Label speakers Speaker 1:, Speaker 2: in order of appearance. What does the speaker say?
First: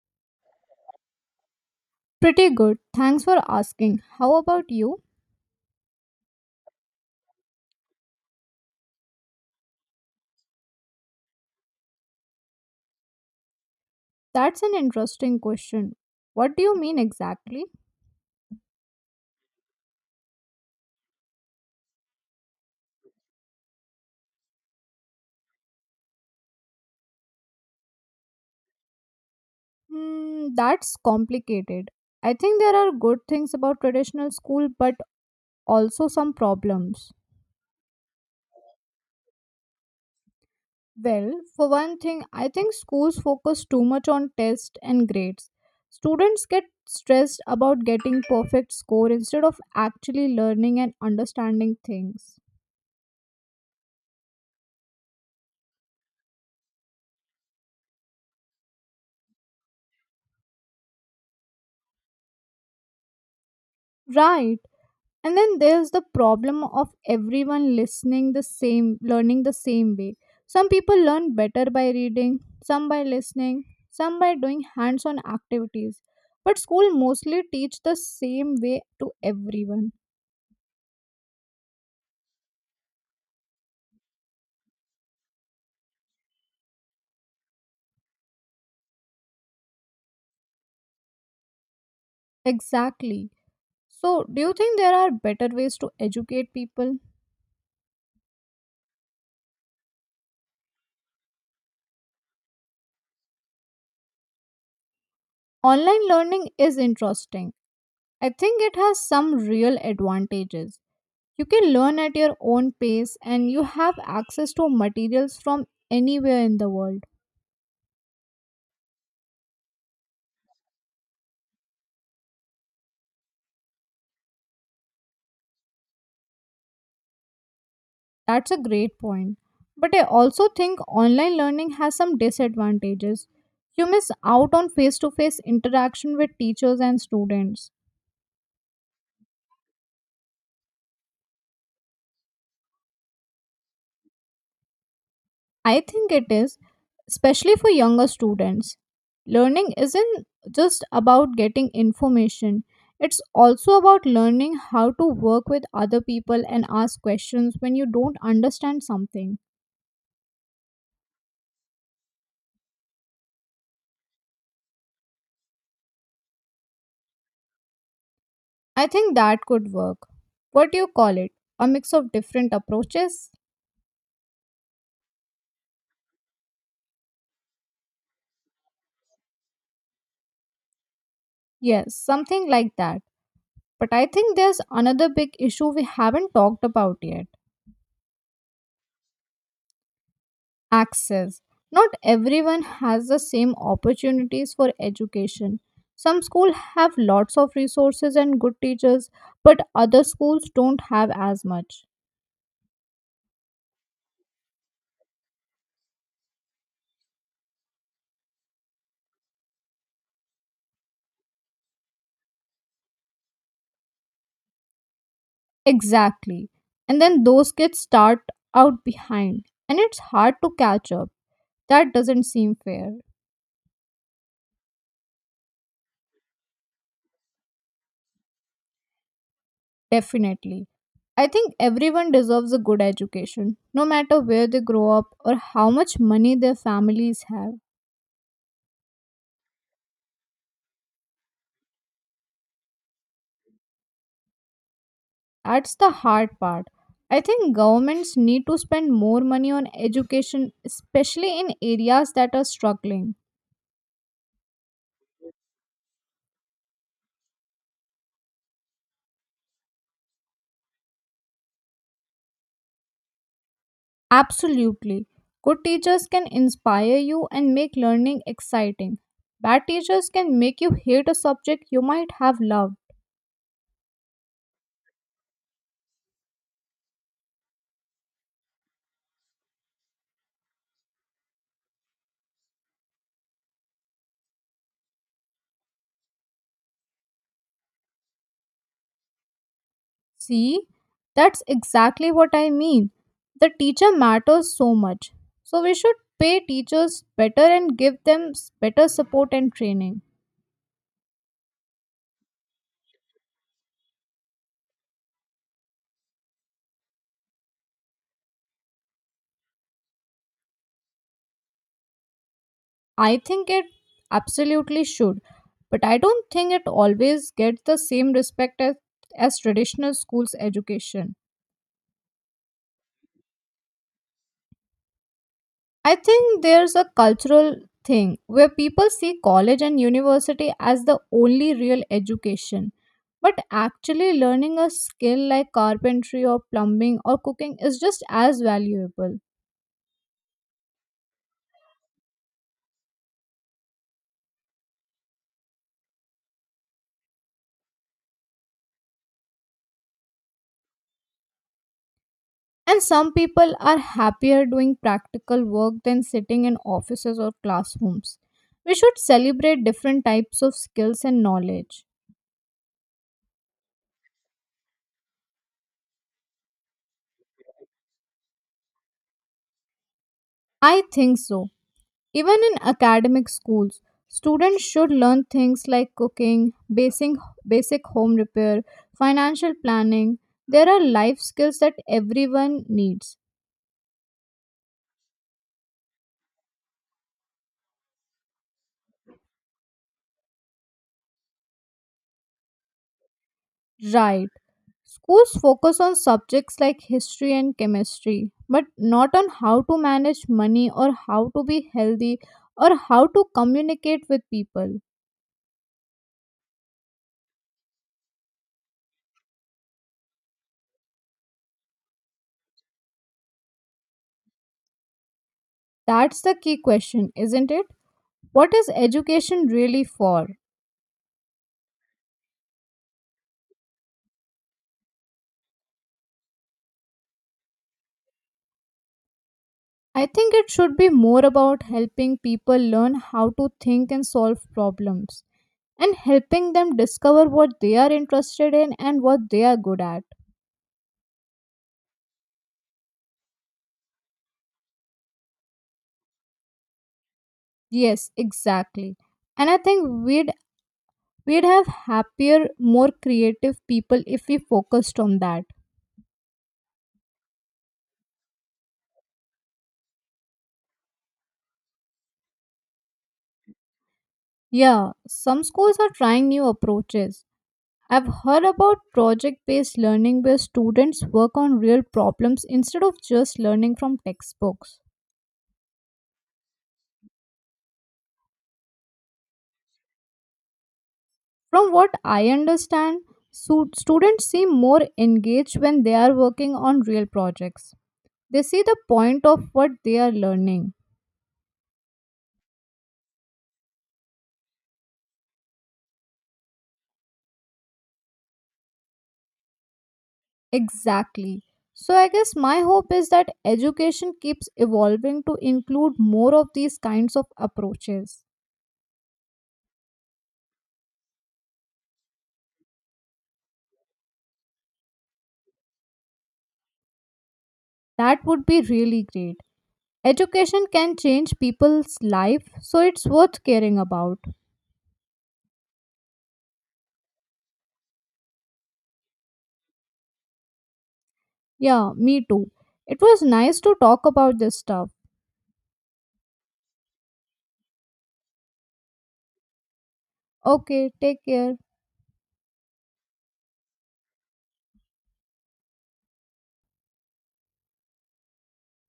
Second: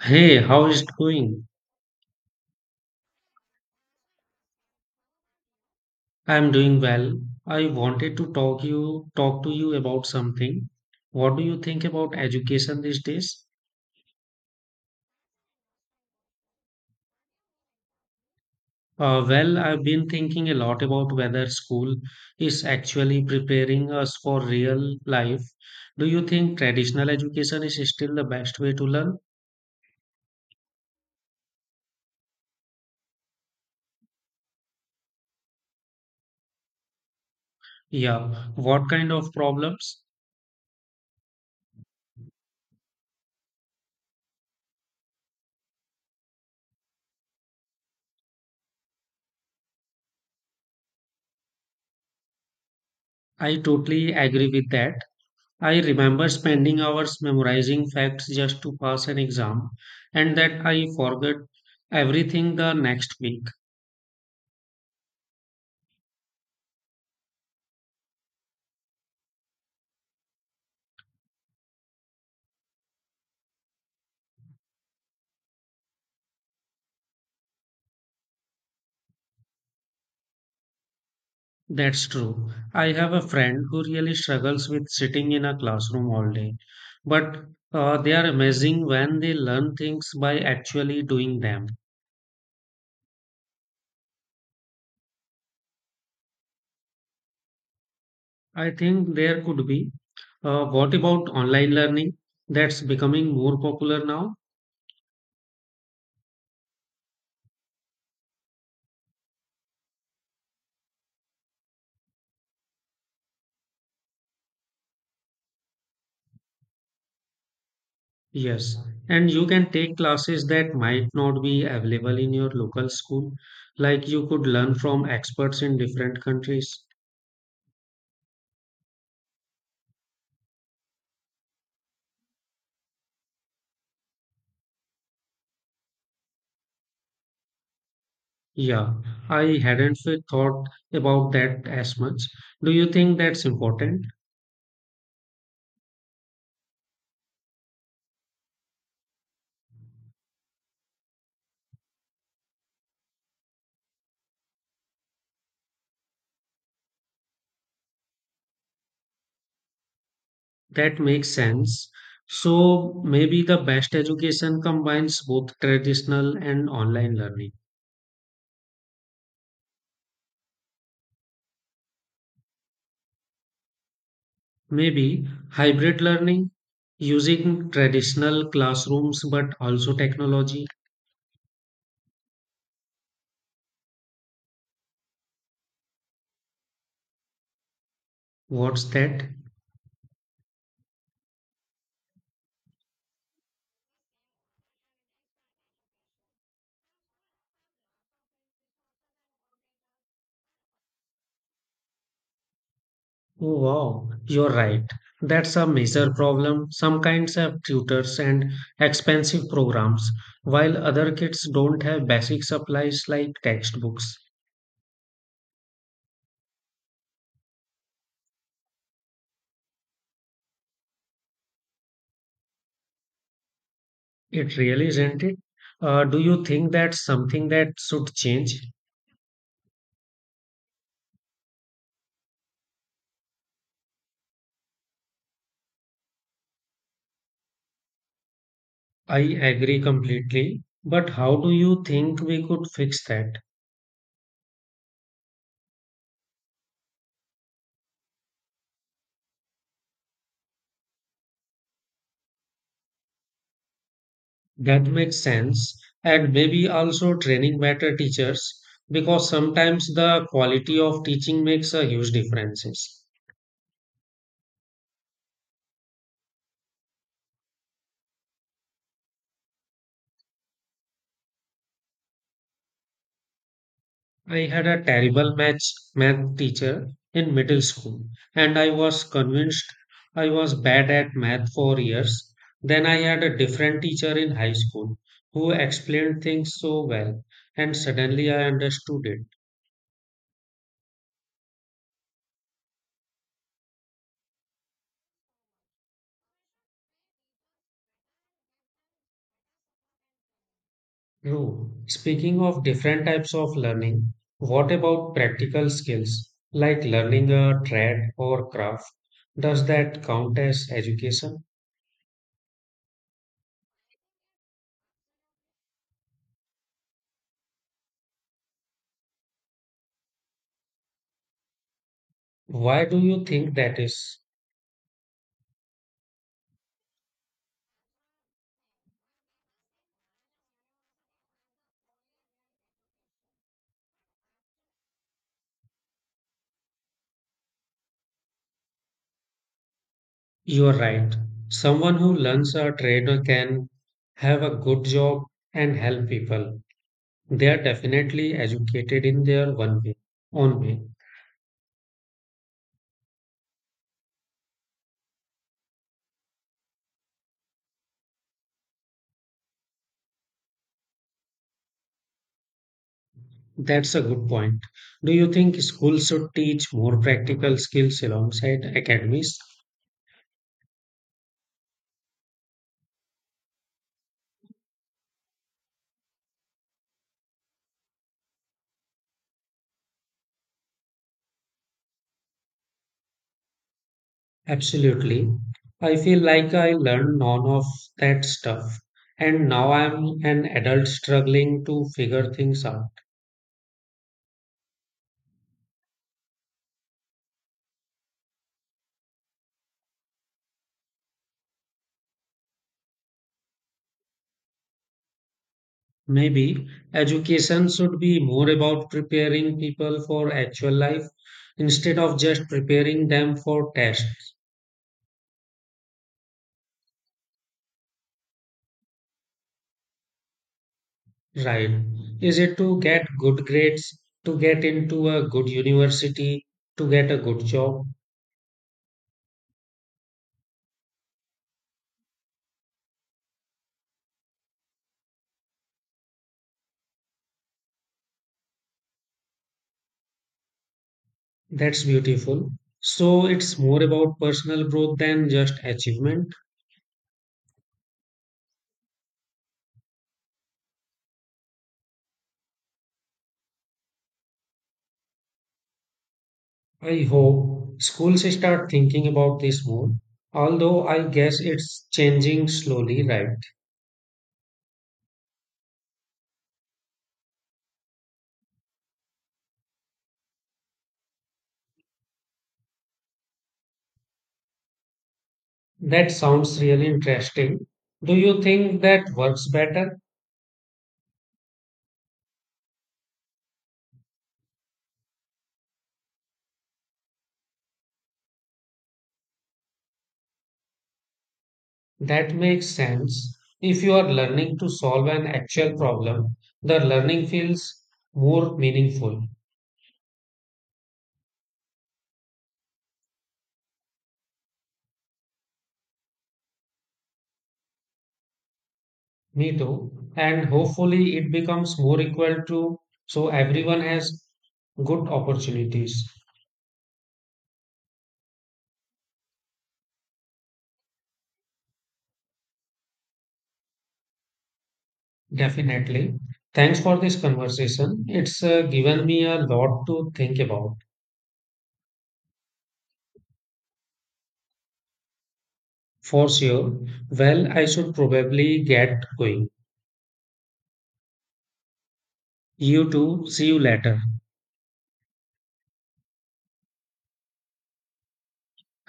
Speaker 1: Hey, how is it going?
Speaker 2: Pretty good. Thanks for asking. How about you?
Speaker 1: I'm doing well. I wanted to talk to you about something. What do you think about education these days?
Speaker 2: That's an interesting question. What do you mean exactly?
Speaker 1: Well, I've been thinking a lot about whether school is actually preparing us for real life. Do you think traditional education is still the best way to learn?
Speaker 2: Hmm, that's complicated. I think there are good things about traditional school, but also some problems.
Speaker 1: Yeah, what kind of problems?
Speaker 2: Well, for one thing, I think schools focus too much on tests and grades. Students get stressed about getting perfect score instead of actually learning and understanding things.
Speaker 1: I totally agree with that. I remember spending hours memorizing facts just to pass an exam, and that I forgot everything the next week.
Speaker 2: Right. And then there's the problem of everyone listening the same learning the same way. Some people learn better by reading, some by listening, some by doing hands-on activities. But school mostly teach the same way to everyone.
Speaker 1: That's true. I have a friend who really struggles with sitting in a classroom all day, but they are amazing when they learn things by actually doing them.
Speaker 2: Exactly. So, do you think there are better ways to educate people?
Speaker 1: I think there could be. What about online learning? That's becoming more popular now.
Speaker 2: Online learning is interesting. I think it has some real advantages. You can learn at your own pace and you have access to materials from anywhere in the world.
Speaker 1: Yes, and you can take classes that might not be available in your local school, like you could learn from experts in different countries.
Speaker 2: That's a great point. But I also think online learning has some disadvantages. You miss out on face to face interaction with teachers and students.
Speaker 1: Yeah, I hadn't f- thought about that as much. Do you think that's important?
Speaker 2: I think it is, especially for younger students. Learning isn't just about getting information, it's also about learning how to work with other people and ask questions when you don't understand something.
Speaker 1: That makes sense. So maybe the best education combines both traditional and online learning.
Speaker 2: I think that could work. What do you call it? A mix of different approaches?
Speaker 1: Maybe hybrid learning using traditional classrooms but also technology.
Speaker 2: Yes, something like that. But I think there's another big issue we haven't talked about yet.
Speaker 1: What's that?
Speaker 2: Access. Not everyone has the same opportunities for education. Some schools have lots of resources and good teachers, but other schools don't have as much.
Speaker 1: Oh wow, you're right. That's a major problem. Some kinds have tutors and expensive programs, while other kids don't have basic supplies like textbooks.
Speaker 2: Exactly. And then those kids start out behind, and it's hard to catch up. That doesn't seem fair.
Speaker 1: It really isn't it? Do you think that's something that should change?
Speaker 2: Definitely. I think everyone deserves a good education, no matter where they grow up or how much money their families have.
Speaker 1: I agree completely. But how do you think we could fix that?
Speaker 2: That's the hard part. I think governments need to spend more money on education, especially in areas that are struggling.
Speaker 1: That makes sense. And maybe also training better teachers, because sometimes the quality of teaching makes a huge difference.
Speaker 2: Absolutely. Good teachers can inspire you and make learning exciting. Bad teachers can make you hate a subject you might have loved.
Speaker 1: I had a terrible math teacher in middle school, and I was convinced I was bad at math for years. Then I had a different teacher in high school who explained things so well, and suddenly I understood it.
Speaker 2: See, that's exactly what I mean. The teacher matters so much. So we should pay teachers better and give them better support and training.
Speaker 1: True. Speaking of different types of learning, what about practical skills like learning a trade or craft? Does that count as education?
Speaker 2: I think it absolutely should, but I don't think it always gets the same respect as traditional schools education.
Speaker 1: Why do you think that is?
Speaker 2: I think there's a cultural thing where people see college and university as the only real education. But actually, learning a skill like carpentry or plumbing or cooking is just as valuable.
Speaker 1: You are right. Someone who learns a trade can have a good job and help people. They are definitely educated in own way.
Speaker 2: And some people are happier doing practical work than sitting in offices or classrooms. We should celebrate different types of skills and knowledge.
Speaker 1: That's a good point. Do you think schools should teach more practical skills alongside academies?
Speaker 2: I think so. Even in academic schools, students should learn things like cooking, basic home repair, financial planning. There are life skills that everyone needs.
Speaker 1: Absolutely. I feel like I learned none of that stuff, and now I'm an adult struggling to figure things out.
Speaker 2: Right. Schools focus on subjects like history and chemistry, but not on how to manage money or how to be healthy or how to communicate with people.
Speaker 1: Maybe education should be more about preparing people for actual life instead of just preparing them for tests,
Speaker 2: That's the key question, isn't it? What is education really for?
Speaker 1: right? Is it to get good grades, to get into a good university, to get a good job?
Speaker 2: I think it should be more about helping people learn how to think and solve problems and helping them discover what they are interested in and what they are good at.
Speaker 1: That's beautiful. So it's more about personal growth than just achievement.
Speaker 2: Yes, exactly. And I think we We'd have happier, more creative people if we focused on that.
Speaker 1: I hope schools start thinking about this more, although I guess it's changing slowly, right?
Speaker 2: Yeah, some schools are trying new approaches. I've heard about project based learning where students work on real problems instead of just learning from textbooks.
Speaker 1: That sounds really interesting. Do you think that works better?
Speaker 2: From what I understand, students seem more engaged when they are working on real projects. They see the point of what they are learning.
Speaker 1: That makes sense. If you are learning to solve an actual problem, the learning feels more meaningful.
Speaker 2: Exactly. So, I guess my hope is that education keeps evolving to include more of these kinds of approaches.
Speaker 1: Me too. And hopefully it becomes more equal to, so everyone has good opportunities.
Speaker 2: That would be really great. Education can change people's life, so it's worth caring about.
Speaker 1: Definitely. Thanks for this conversation. It's given me a lot to think about.
Speaker 2: Yeah, me too. It was nice to talk about this stuff.
Speaker 1: For sure. Well, I should probably get going.
Speaker 2: Okay, take care.
Speaker 1: You too. See you later.